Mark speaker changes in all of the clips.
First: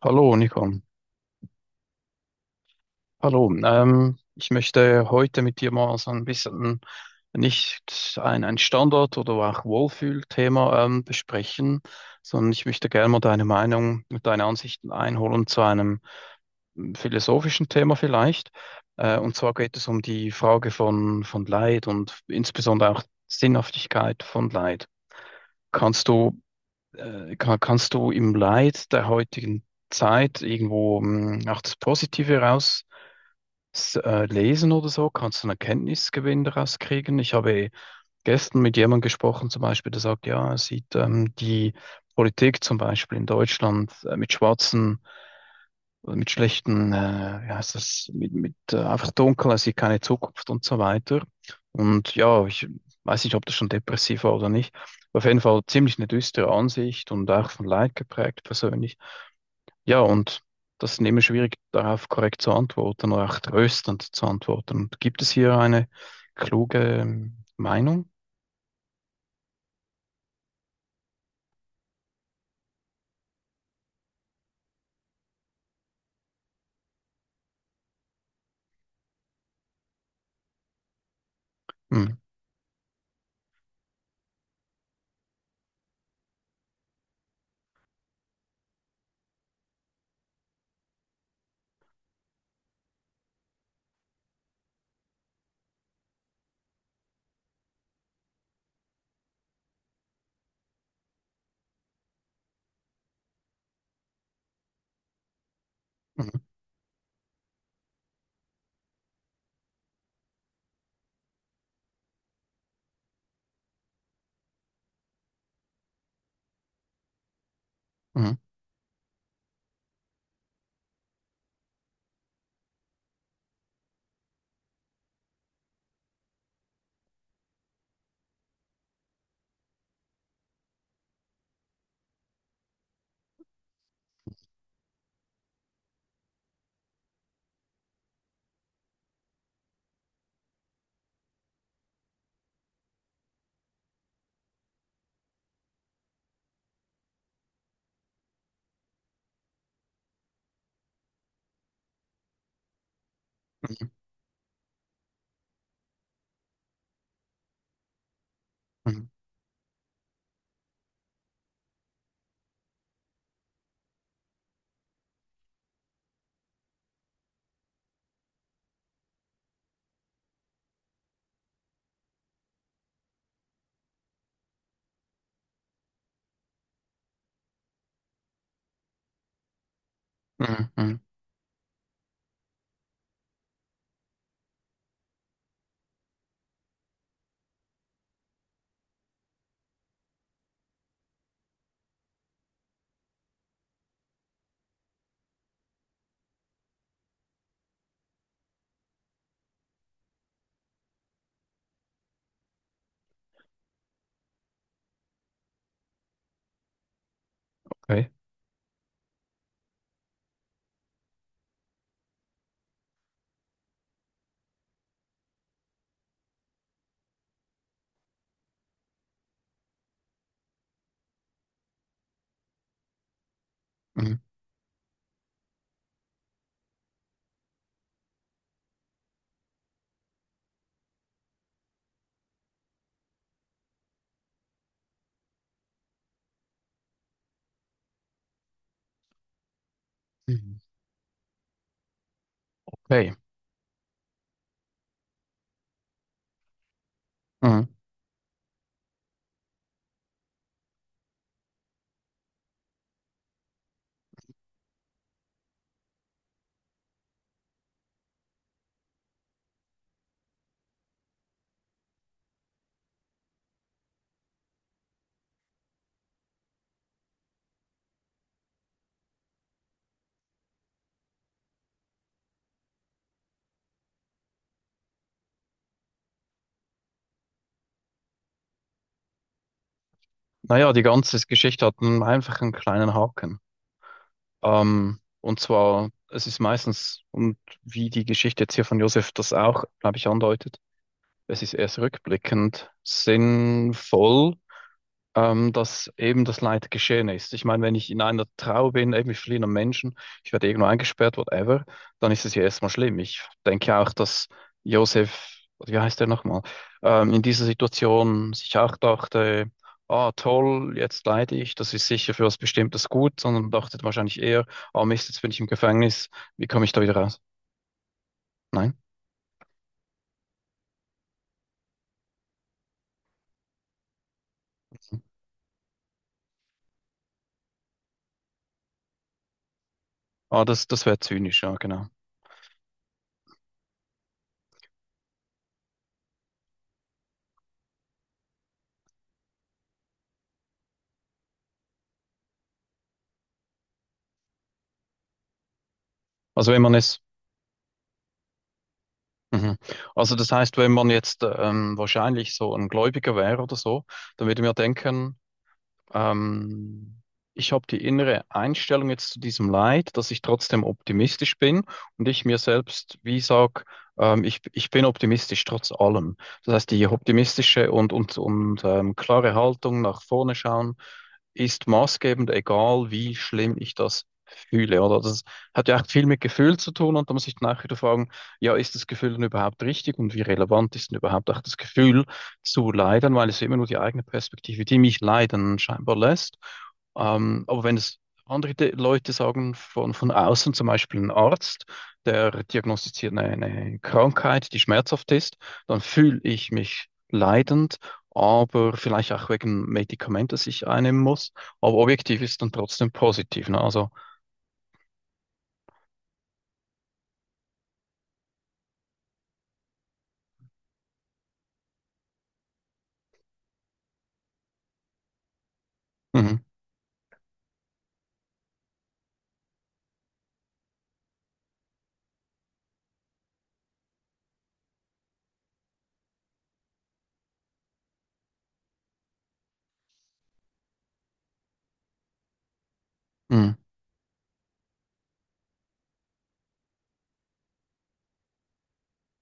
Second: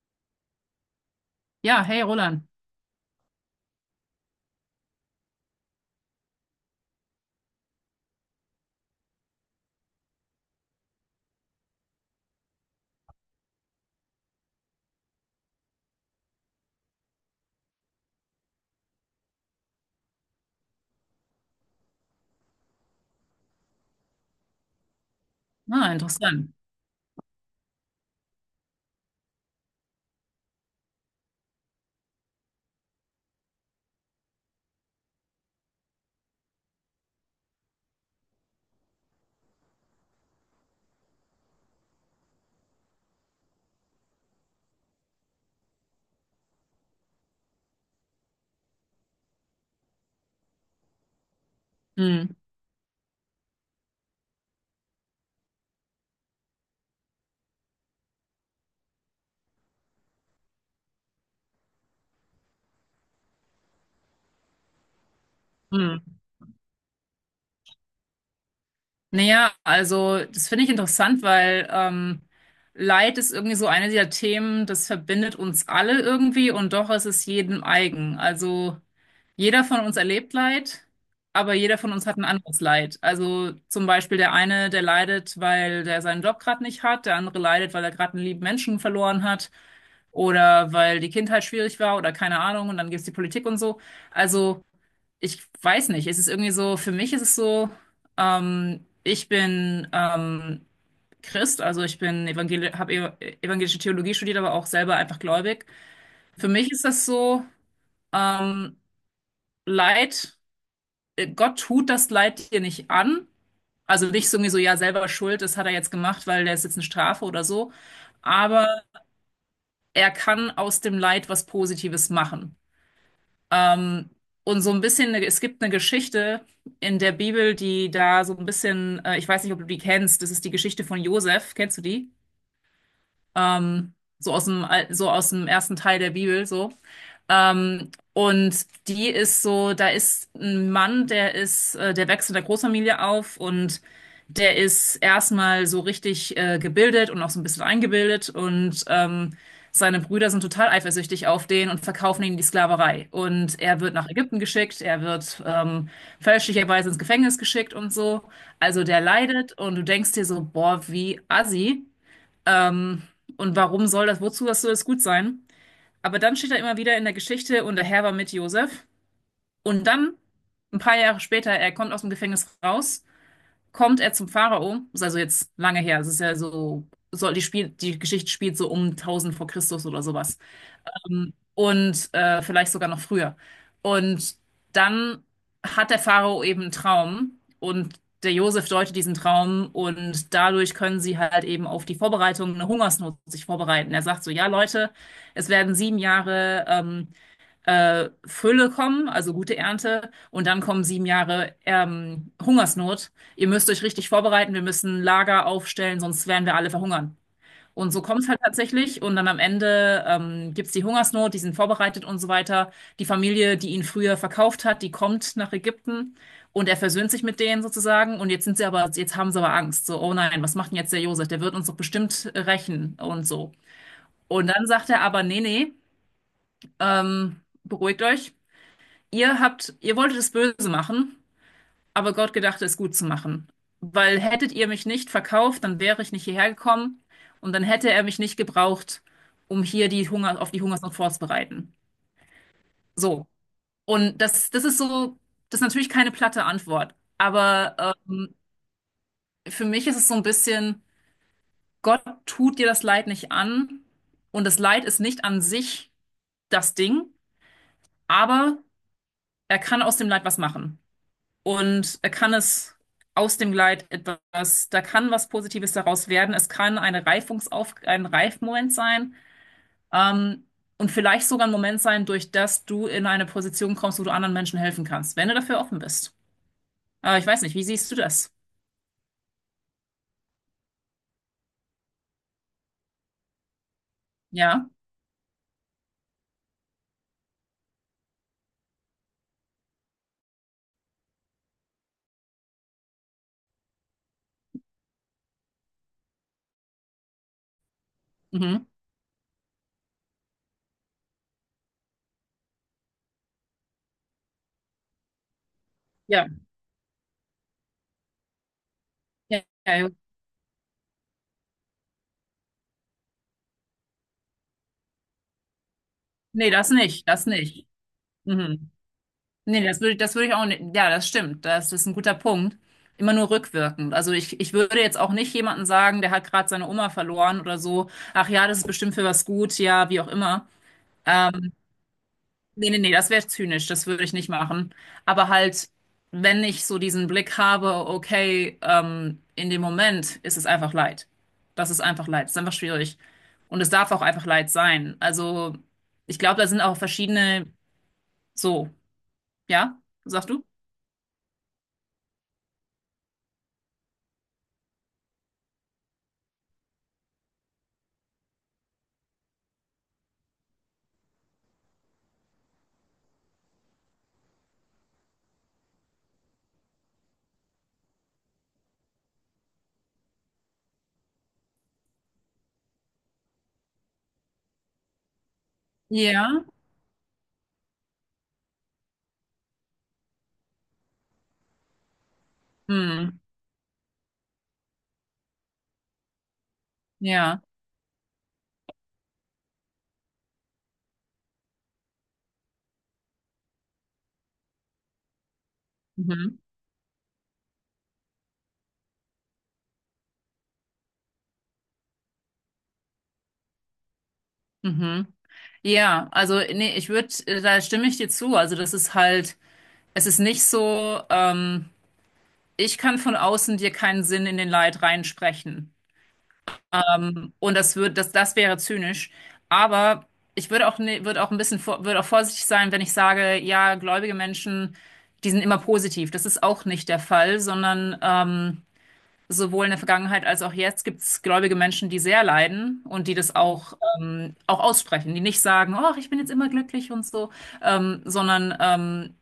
Speaker 1: Hallo, Nico.
Speaker 2: Ja, hey Roland.
Speaker 1: Hallo. Ich möchte heute mit dir mal so ein bisschen nicht ein Standard- oder auch Wohlfühlthema besprechen, sondern ich möchte gerne mal deine Meinung und deine Ansichten einholen zu einem philosophischen Thema vielleicht. Und zwar geht es um die Frage von Leid und insbesondere auch Sinnhaftigkeit von Leid.
Speaker 2: Ah,
Speaker 1: Kannst du,
Speaker 2: interessant.
Speaker 1: Kannst du im Leid der heutigen Zeit irgendwo auch das Positive raus Lesen oder so, kannst du einen Erkenntnisgewinn daraus kriegen? Ich habe gestern mit jemandem gesprochen, zum Beispiel, der sagt, ja, er sieht die Politik zum Beispiel in Deutschland mit schwarzen, oder mit schlechten, wie heißt das, mit einfach dunkel, er sieht keine Zukunft und so weiter. Und
Speaker 2: Hm.
Speaker 1: ja, ich weiß nicht, ob das schon depressiv war oder nicht. Auf jeden Fall ziemlich eine düstere Ansicht und auch von Leid geprägt persönlich. Ja, und das ist immer schwierig, darauf korrekt zu antworten oder auch tröstend zu antworten. Und gibt es hier eine
Speaker 2: Hm.
Speaker 1: kluge Meinung?
Speaker 2: Naja, also das finde ich interessant, weil Leid ist irgendwie so eine dieser Themen, das verbindet uns alle irgendwie und doch ist es jedem eigen. Also jeder von uns erlebt Leid, aber jeder von uns hat
Speaker 1: Mhm.
Speaker 2: ein anderes Leid. Also zum Beispiel der eine, der leidet, weil der seinen Job gerade nicht hat, der andere leidet, weil er gerade einen lieben Menschen verloren hat oder weil die Kindheit schwierig war oder keine Ahnung und dann gibt es die Politik und so. Also ich weiß nicht, es ist irgendwie so, für mich ist es so, ich bin Christ, also ich bin evangel habe ev evangelische Theologie studiert, aber auch selber einfach gläubig.
Speaker 1: Mhm.
Speaker 2: Für mich ist das so, ähm, Leid, Gott tut das Leid dir nicht an. Also nicht so irgendwie so, ja, selber schuld, das hat er jetzt gemacht, weil der ist jetzt eine Strafe oder so.
Speaker 1: Mhm.
Speaker 2: Aber er kann aus dem Leid was Positives machen. Ähm, und so ein bisschen, es gibt eine Geschichte in der Bibel, die da so ein bisschen, ich weiß nicht, ob du die kennst, das ist die Geschichte von Josef, kennst du die? So so aus dem ersten Teil der Bibel, so. Und die ist so, da ist ein Mann, der wächst in der Großfamilie auf und der ist erstmal so richtig gebildet und auch so ein bisschen eingebildet und seine Brüder sind total eifersüchtig auf den und verkaufen ihn in die Sklaverei. Und er wird nach Ägypten geschickt, er wird fälschlicherweise ins Gefängnis geschickt und so. Also der
Speaker 1: Mhm.
Speaker 2: leidet und du denkst dir so, boah, wie assi. Ähm, und wozu das soll das gut sein? Aber dann steht er immer wieder in der Geschichte und der Herr war mit Josef. Und dann, ein paar Jahre später, er kommt aus dem Gefängnis raus, kommt er zum Pharao. Das ist also jetzt lange her. Es ist ja so, die Geschichte spielt so um 1000 vor Christus oder sowas.
Speaker 1: Mhm. Mhm.
Speaker 2: Und vielleicht sogar noch früher. Und dann hat der Pharao eben einen Traum und der Josef deutet diesen Traum und dadurch können sie halt eben eine Hungersnot sich vorbereiten. Er sagt so, ja Leute, es werden 7 Jahre Fülle kommen, also gute Ernte, und dann kommen 7 Jahre Hungersnot. Ihr müsst euch richtig vorbereiten, wir müssen Lager aufstellen, sonst werden wir alle verhungern. Und so
Speaker 1: Okay.
Speaker 2: kommt es halt tatsächlich. Und dann am Ende gibt es die Hungersnot, die sind vorbereitet und so weiter. Die Familie, die ihn früher verkauft hat, die kommt nach Ägypten und er versöhnt sich mit denen sozusagen. Und jetzt haben sie aber Angst. So, oh nein, was macht denn jetzt der Josef? Der wird uns doch bestimmt rächen und so.
Speaker 1: Mhm.
Speaker 2: Und dann sagt er aber, nee, nee, ähm, beruhigt euch. Ihr wolltet es böse machen, aber Gott gedachte es gut zu machen. Weil hättet ihr mich nicht verkauft, dann wäre ich nicht hierher gekommen und dann hätte er mich nicht gebraucht, um hier auf
Speaker 1: Mhm.
Speaker 2: die Hungersnot vorzubereiten.
Speaker 1: Okay.
Speaker 2: So. Und das, das ist natürlich keine platte Antwort.
Speaker 1: Mhm.
Speaker 2: Aber für mich ist es so ein bisschen, Gott tut dir das Leid nicht an und das Leid ist nicht an sich das Ding, aber er kann aus dem Leid was machen. Und er kann es aus dem Leid etwas, da kann was Positives daraus werden. Es kann ein Reifmoment sein, ähm, und vielleicht sogar ein Moment sein, durch das du in eine Position kommst, wo du anderen Menschen helfen kannst, wenn du dafür offen bist. Aber ich weiß nicht, wie siehst du das?
Speaker 1: Naja, die ganze Geschichte hat einen einfachen kleinen Haken.
Speaker 2: Ja.
Speaker 1: Und zwar, es ist meistens, und wie die Geschichte jetzt hier von Josef das auch, glaube ich, andeutet, es ist erst rückblickend sinnvoll, dass eben das Leid geschehen ist. Ich meine, wenn ich in einer
Speaker 2: Mhm.
Speaker 1: Trauer bin, eben mit verschiedenen Menschen, ich werde irgendwo eingesperrt, whatever, dann ist es ja erstmal schlimm. Ich denke ja auch, dass Josef, wie heißt der
Speaker 2: Ja.
Speaker 1: nochmal, in dieser Situation sich auch
Speaker 2: Ja.
Speaker 1: dachte,
Speaker 2: Ja. Ja, ja.
Speaker 1: ah, toll, jetzt leide ich, das ist sicher für was Bestimmtes gut, sondern dachte wahrscheinlich eher, ah, Mist, jetzt bin ich im Gefängnis, wie
Speaker 2: Nee,
Speaker 1: komme
Speaker 2: das
Speaker 1: ich da wieder
Speaker 2: nicht,
Speaker 1: raus?
Speaker 2: das nicht. Mhm.
Speaker 1: Nein?
Speaker 2: Nee, das würde ich auch nicht. Ja, das stimmt. Das ist ein guter Punkt. Immer nur rückwirkend. Also ich würde jetzt auch nicht jemandem sagen, der hat gerade seine Oma verloren oder so. Ach ja, das ist bestimmt für was gut, ja, wie auch
Speaker 1: Ah,
Speaker 2: immer.
Speaker 1: das, das wäre zynisch,
Speaker 2: Ähm,
Speaker 1: ja, genau.
Speaker 2: nee, nee, nee, das wäre zynisch. Das würde ich nicht machen. Aber halt, wenn ich so diesen Blick habe, okay, in dem Moment ist es einfach Leid. Das ist einfach Leid. Das ist einfach schwierig. Und es darf auch einfach Leid sein. Also ich glaube, da
Speaker 1: Also
Speaker 2: sind
Speaker 1: wenn man
Speaker 2: auch
Speaker 1: es,
Speaker 2: verschiedene, so,
Speaker 1: mhm.
Speaker 2: ja,
Speaker 1: Also
Speaker 2: sagst
Speaker 1: das
Speaker 2: du?
Speaker 1: heißt, wenn man jetzt wahrscheinlich so ein Gläubiger wäre oder so, dann würde man ja denken, ähm, ich habe die innere Einstellung jetzt zu diesem Leid, dass ich trotzdem optimistisch bin und ich mir selbst, wie sag, ich bin optimistisch trotz allem. Das heißt, die optimistische und klare Haltung nach vorne schauen ist maßgebend, egal wie schlimm ich das fühle, oder? Das hat ja auch viel mit
Speaker 2: Ja.
Speaker 1: Gefühl zu tun und da muss ich dann auch wieder fragen, ja, ist das Gefühl denn überhaupt richtig und wie relevant ist denn überhaupt auch das Gefühl zu leiden,
Speaker 2: Hm,
Speaker 1: weil es immer nur die eigene Perspektive, die mich leiden, scheinbar lässt.
Speaker 2: ja,
Speaker 1: Aber wenn es andere Leute sagen, von außen, zum Beispiel ein Arzt, der diagnostiziert eine Krankheit, die schmerzhaft ist, dann fühle
Speaker 2: mhm,
Speaker 1: ich mich leidend, aber vielleicht auch wegen Medikament, das ich einnehmen muss. Aber objektiv ist dann trotzdem positiv. Ne? Also,
Speaker 2: mhm. Ja, also nee, da stimme ich dir zu. Also das ist halt, es ist nicht so, ich kann von außen dir keinen Sinn in den Leid reinsprechen.
Speaker 1: mhm,
Speaker 2: Und das wäre zynisch. Aber ich würde auch, ne, würde auch ein bisschen, vor- würde auch vorsichtig sein, wenn ich sage, ja, gläubige Menschen, die sind immer positiv. Das ist auch nicht der Fall, sondern sowohl in der Vergangenheit als auch jetzt gibt es gläubige Menschen, die sehr leiden und die das
Speaker 1: mhm.
Speaker 2: auch aussprechen, die nicht sagen, oh, ich bin jetzt immer glücklich und so, sondern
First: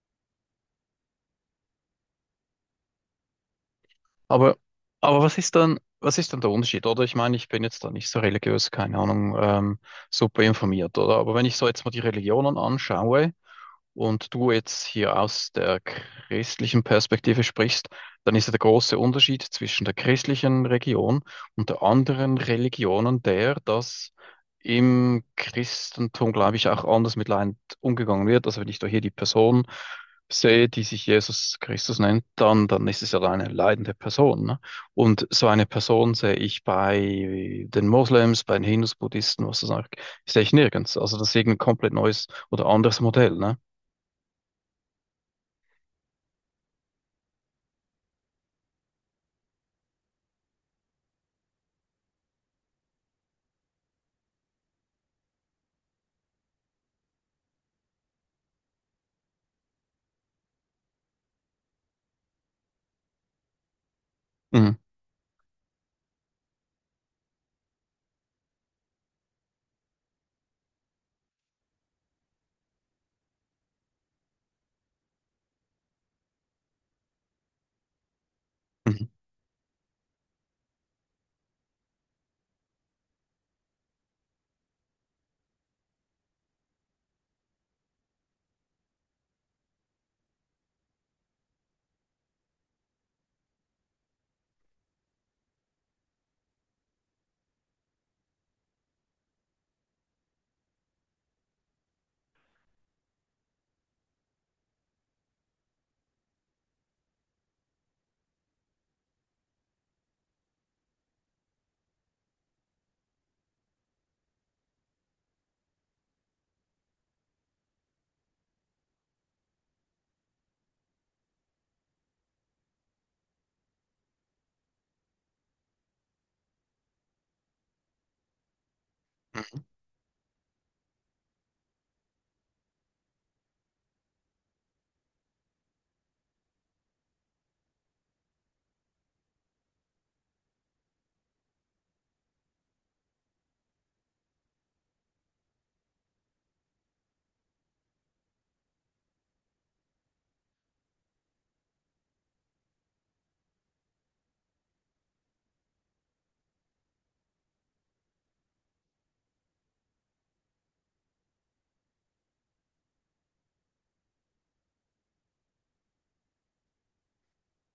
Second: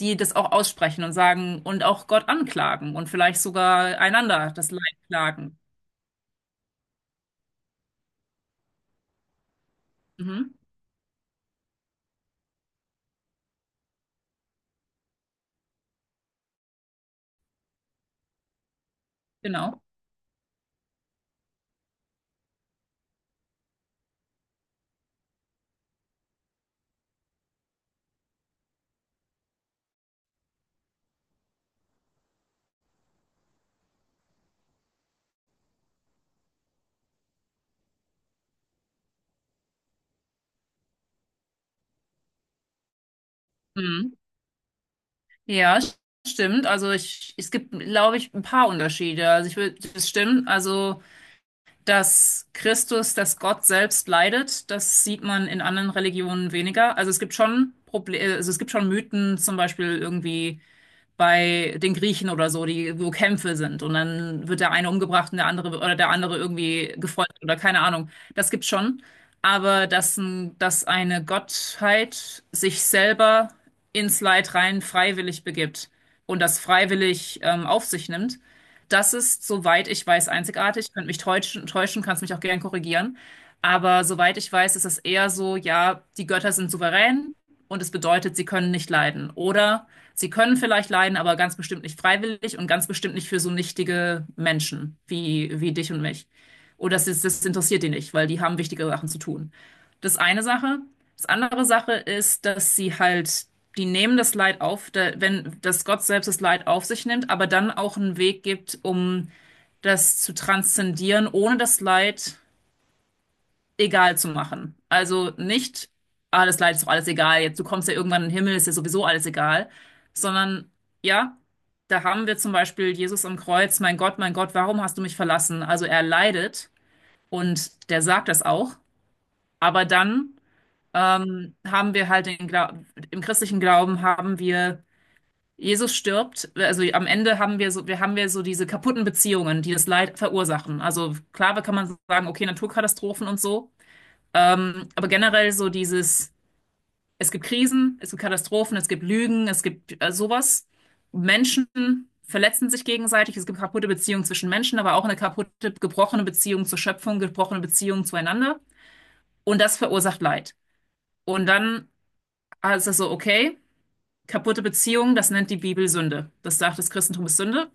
Speaker 2: die das auch aussprechen und sagen und auch Gott anklagen und vielleicht sogar einander
Speaker 1: Aber,
Speaker 2: das Leid
Speaker 1: aber
Speaker 2: klagen.
Speaker 1: was ist dann der Unterschied, oder? Ich meine, ich bin jetzt da nicht so religiös, keine Ahnung, super
Speaker 2: Mhm,
Speaker 1: informiert, oder? Aber wenn ich so jetzt mal die Religionen anschaue, und du jetzt hier aus der christlichen Perspektive sprichst, dann ist ja der große Unterschied
Speaker 2: genau.
Speaker 1: zwischen der christlichen Religion und der anderen Religionen der, dass im Christentum, glaube ich, auch anders mit Leid umgegangen wird. Also wenn ich da hier die Person sehe, die sich Jesus Christus nennt, dann ist es ja eine leidende Person. Ne? Und so eine Person sehe ich bei den Moslems, bei den Hindus, Buddhisten, was das auch, sehe ich nirgends. Also das ist irgendein komplett neues oder anderes Modell. Ne?
Speaker 2: Mhm. Ja, stimmt. Also es gibt, glaube ich, ein paar Unterschiede. Also das stimmt. Also dass Gott selbst leidet, das sieht man in anderen Religionen weniger. Also es gibt schon Mythen, zum Beispiel irgendwie bei den Griechen oder so, wo Kämpfe sind und dann wird der
Speaker 1: Mhm.
Speaker 2: eine umgebracht und der andere oder der andere irgendwie gefoltert oder keine Ahnung. Das gibt's schon. Aber dass eine Gottheit sich selber ins Leid rein freiwillig begibt und das freiwillig auf sich nimmt,
Speaker 1: Mhm.
Speaker 2: das ist, soweit ich weiß, einzigartig. Ich könnte mich täuschen, kannst mich auch gern korrigieren. Aber soweit ich weiß, ist es eher so, ja, die Götter sind souverän und es bedeutet, sie können nicht leiden. Oder sie können vielleicht leiden, aber ganz bestimmt nicht freiwillig und ganz bestimmt nicht für so nichtige Menschen wie, dich und mich. Oder das interessiert die nicht, weil die haben wichtige Sachen zu tun. Das eine Sache. Das andere Sache ist, dass sie halt, die nehmen das Leid auf, da, wenn, dass Gott selbst das Leid auf sich nimmt, aber dann auch einen Weg gibt, um das zu transzendieren, ohne das Leid egal zu machen. Also nicht, ah, das Leid ist doch alles egal, jetzt du kommst ja irgendwann in den Himmel, ist ja sowieso alles egal, sondern ja, da haben wir zum Beispiel Jesus am Kreuz, mein Gott, warum hast du mich verlassen? Also er leidet und der sagt das auch,
Speaker 1: Mhm.
Speaker 2: aber dann haben wir halt den Gla im christlichen Glauben haben wir Jesus stirbt, also am Ende haben wir so diese kaputten Beziehungen, die das Leid verursachen. Also klar, kann man sagen, okay, Naturkatastrophen und so, aber generell so dieses, es gibt Krisen, es gibt Katastrophen, es gibt Lügen, es gibt sowas. Menschen verletzen sich gegenseitig, es gibt kaputte Beziehungen zwischen Menschen, aber auch eine kaputte, gebrochene Beziehung zur Schöpfung, gebrochene Beziehung zueinander. Und das verursacht Leid. Und dann ist es so, okay, kaputte Beziehung, das nennt die Bibel Sünde. Das sagt, das Christentum ist Sünde.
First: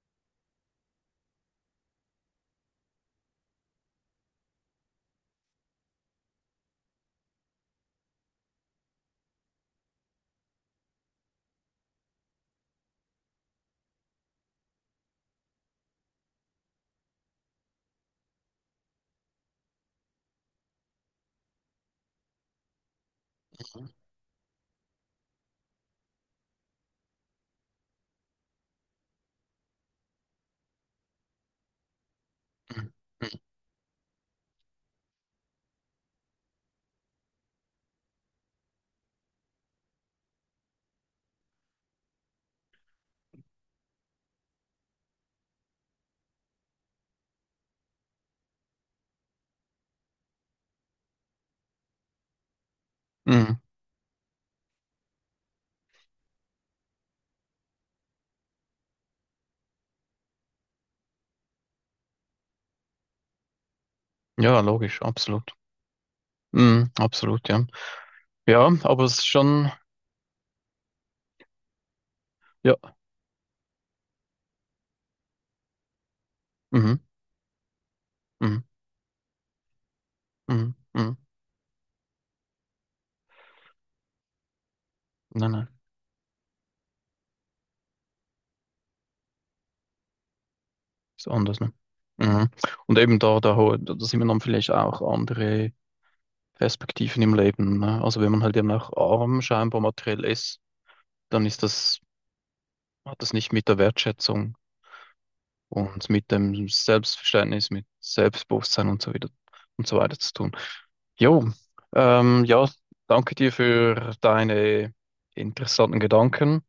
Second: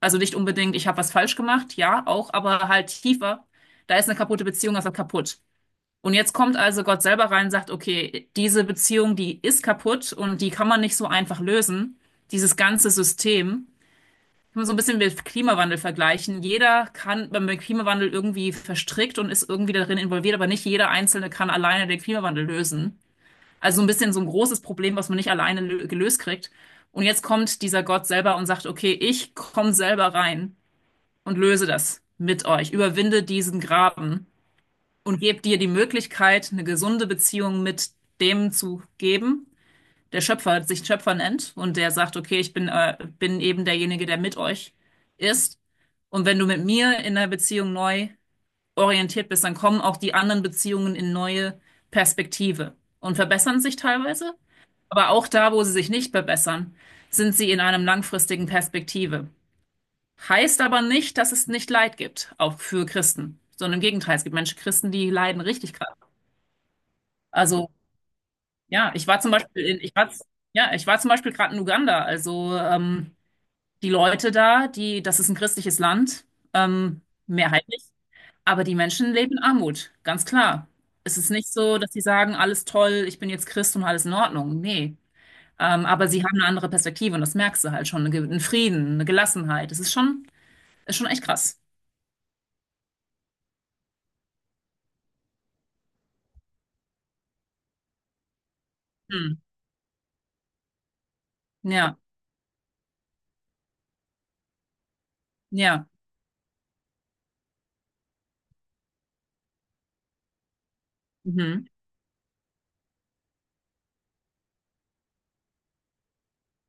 Speaker 2: Also nicht unbedingt, ich habe was falsch gemacht, ja, auch, aber halt tiefer. Da ist eine kaputte Beziehung, also kaputt. Und jetzt kommt also Gott selber rein und sagt, okay, diese Beziehung, die ist kaputt und die kann man nicht so einfach lösen. Dieses ganze System. Kann man so ein bisschen mit Klimawandel vergleichen. Jeder kann beim Klimawandel irgendwie verstrickt und ist irgendwie darin involviert, aber nicht jeder Einzelne kann alleine den Klimawandel lösen. Also so ein bisschen so ein großes Problem, was man nicht alleine gelöst kriegt. Und jetzt kommt dieser Gott selber und sagt, okay, ich komme selber rein und löse das mit euch,
Speaker 1: Mhm.
Speaker 2: überwinde
Speaker 1: Mhm.
Speaker 2: diesen Graben und gebe dir die Möglichkeit, eine gesunde Beziehung mit dem zu geben, der Schöpfer sich Schöpfer nennt und der sagt, okay, ich bin eben derjenige, der mit euch ist. Und wenn du mit mir in der Beziehung neu orientiert bist, dann kommen auch die anderen Beziehungen in neue Perspektive und verbessern
Speaker 1: Mhm.
Speaker 2: sich teilweise. Aber auch da, wo sie sich nicht verbessern, sind sie in einem langfristigen Perspektive. Heißt aber nicht, dass es nicht Leid gibt, auch für Christen, sondern im Gegenteil, es gibt Menschen,
Speaker 1: Ja,
Speaker 2: Christen,
Speaker 1: logisch,
Speaker 2: die leiden
Speaker 1: absolut.
Speaker 2: richtig krass.
Speaker 1: Mhm. Absolut, ja.
Speaker 2: Also,
Speaker 1: Ja,
Speaker 2: ja,
Speaker 1: aber
Speaker 2: ich
Speaker 1: es
Speaker 2: war
Speaker 1: ist
Speaker 2: zum Beispiel
Speaker 1: schon,
Speaker 2: in, ich war, z- ja, ich war zum Beispiel gerade in Uganda. Also,
Speaker 1: ja.
Speaker 2: die Leute da, das ist ein christliches Land,
Speaker 1: Mhm.
Speaker 2: ähm, mehrheitlich,
Speaker 1: Mhm.
Speaker 2: aber die Menschen leben in Armut, ganz klar.
Speaker 1: Mhm. Mhm.
Speaker 2: Es ist nicht so, dass sie sagen, alles toll, ich bin jetzt Christ und alles in Ordnung. Nee.
Speaker 1: Nein, nein,
Speaker 2: Aber sie haben eine andere Perspektive und das merkst du halt schon. Einen Frieden, eine Gelassenheit. Es ist schon echt
Speaker 1: ist
Speaker 2: krass.
Speaker 1: anders, ne? Mhm. Und eben da sieht man dann vielleicht auch andere Perspektiven im Leben, ne? Also wenn man halt eben auch
Speaker 2: Hm.
Speaker 1: arm scheinbar materiell ist, dann ist
Speaker 2: Ja,
Speaker 1: das, hat das nicht mit der Wertschätzung
Speaker 2: ja.
Speaker 1: und mit dem Selbstverständnis, mit Selbstbewusstsein und so wieder und so weiter zu tun. Jo,
Speaker 2: Mhm.
Speaker 1: ja, danke dir für deine interessanten Gedanken.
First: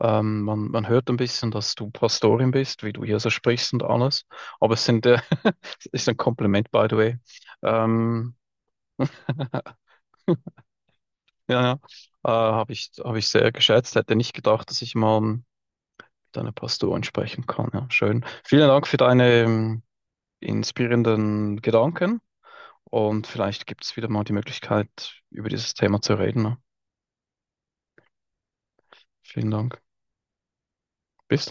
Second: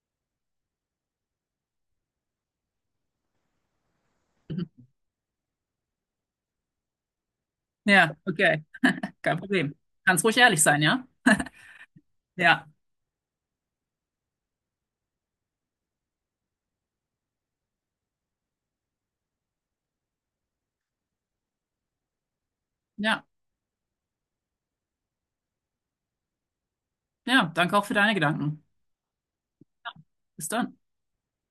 Speaker 1: Man hört ein bisschen, dass du Pastorin bist, wie du hier so sprichst und alles. Aber es
Speaker 2: Mhm.
Speaker 1: sind, es ist ein Kompliment, by the way.
Speaker 2: Ja,
Speaker 1: Ähm,
Speaker 2: okay. Kein
Speaker 1: ja,
Speaker 2: Problem. Kannst ruhig ehrlich sein, ja?
Speaker 1: ja,
Speaker 2: Ja,
Speaker 1: habe ich sehr geschätzt. Hätte nicht gedacht, dass ich mal mit einer Pastorin sprechen kann. Ja, schön. Vielen Dank für deine, inspirierenden Gedanken, und
Speaker 2: ja.
Speaker 1: vielleicht gibt es wieder mal die Möglichkeit, über dieses Thema zu reden. Ne?
Speaker 2: Ja, danke auch für deine Gedanken.
Speaker 1: Vielen Dank.
Speaker 2: Bis dann.
Speaker 1: Bis dann.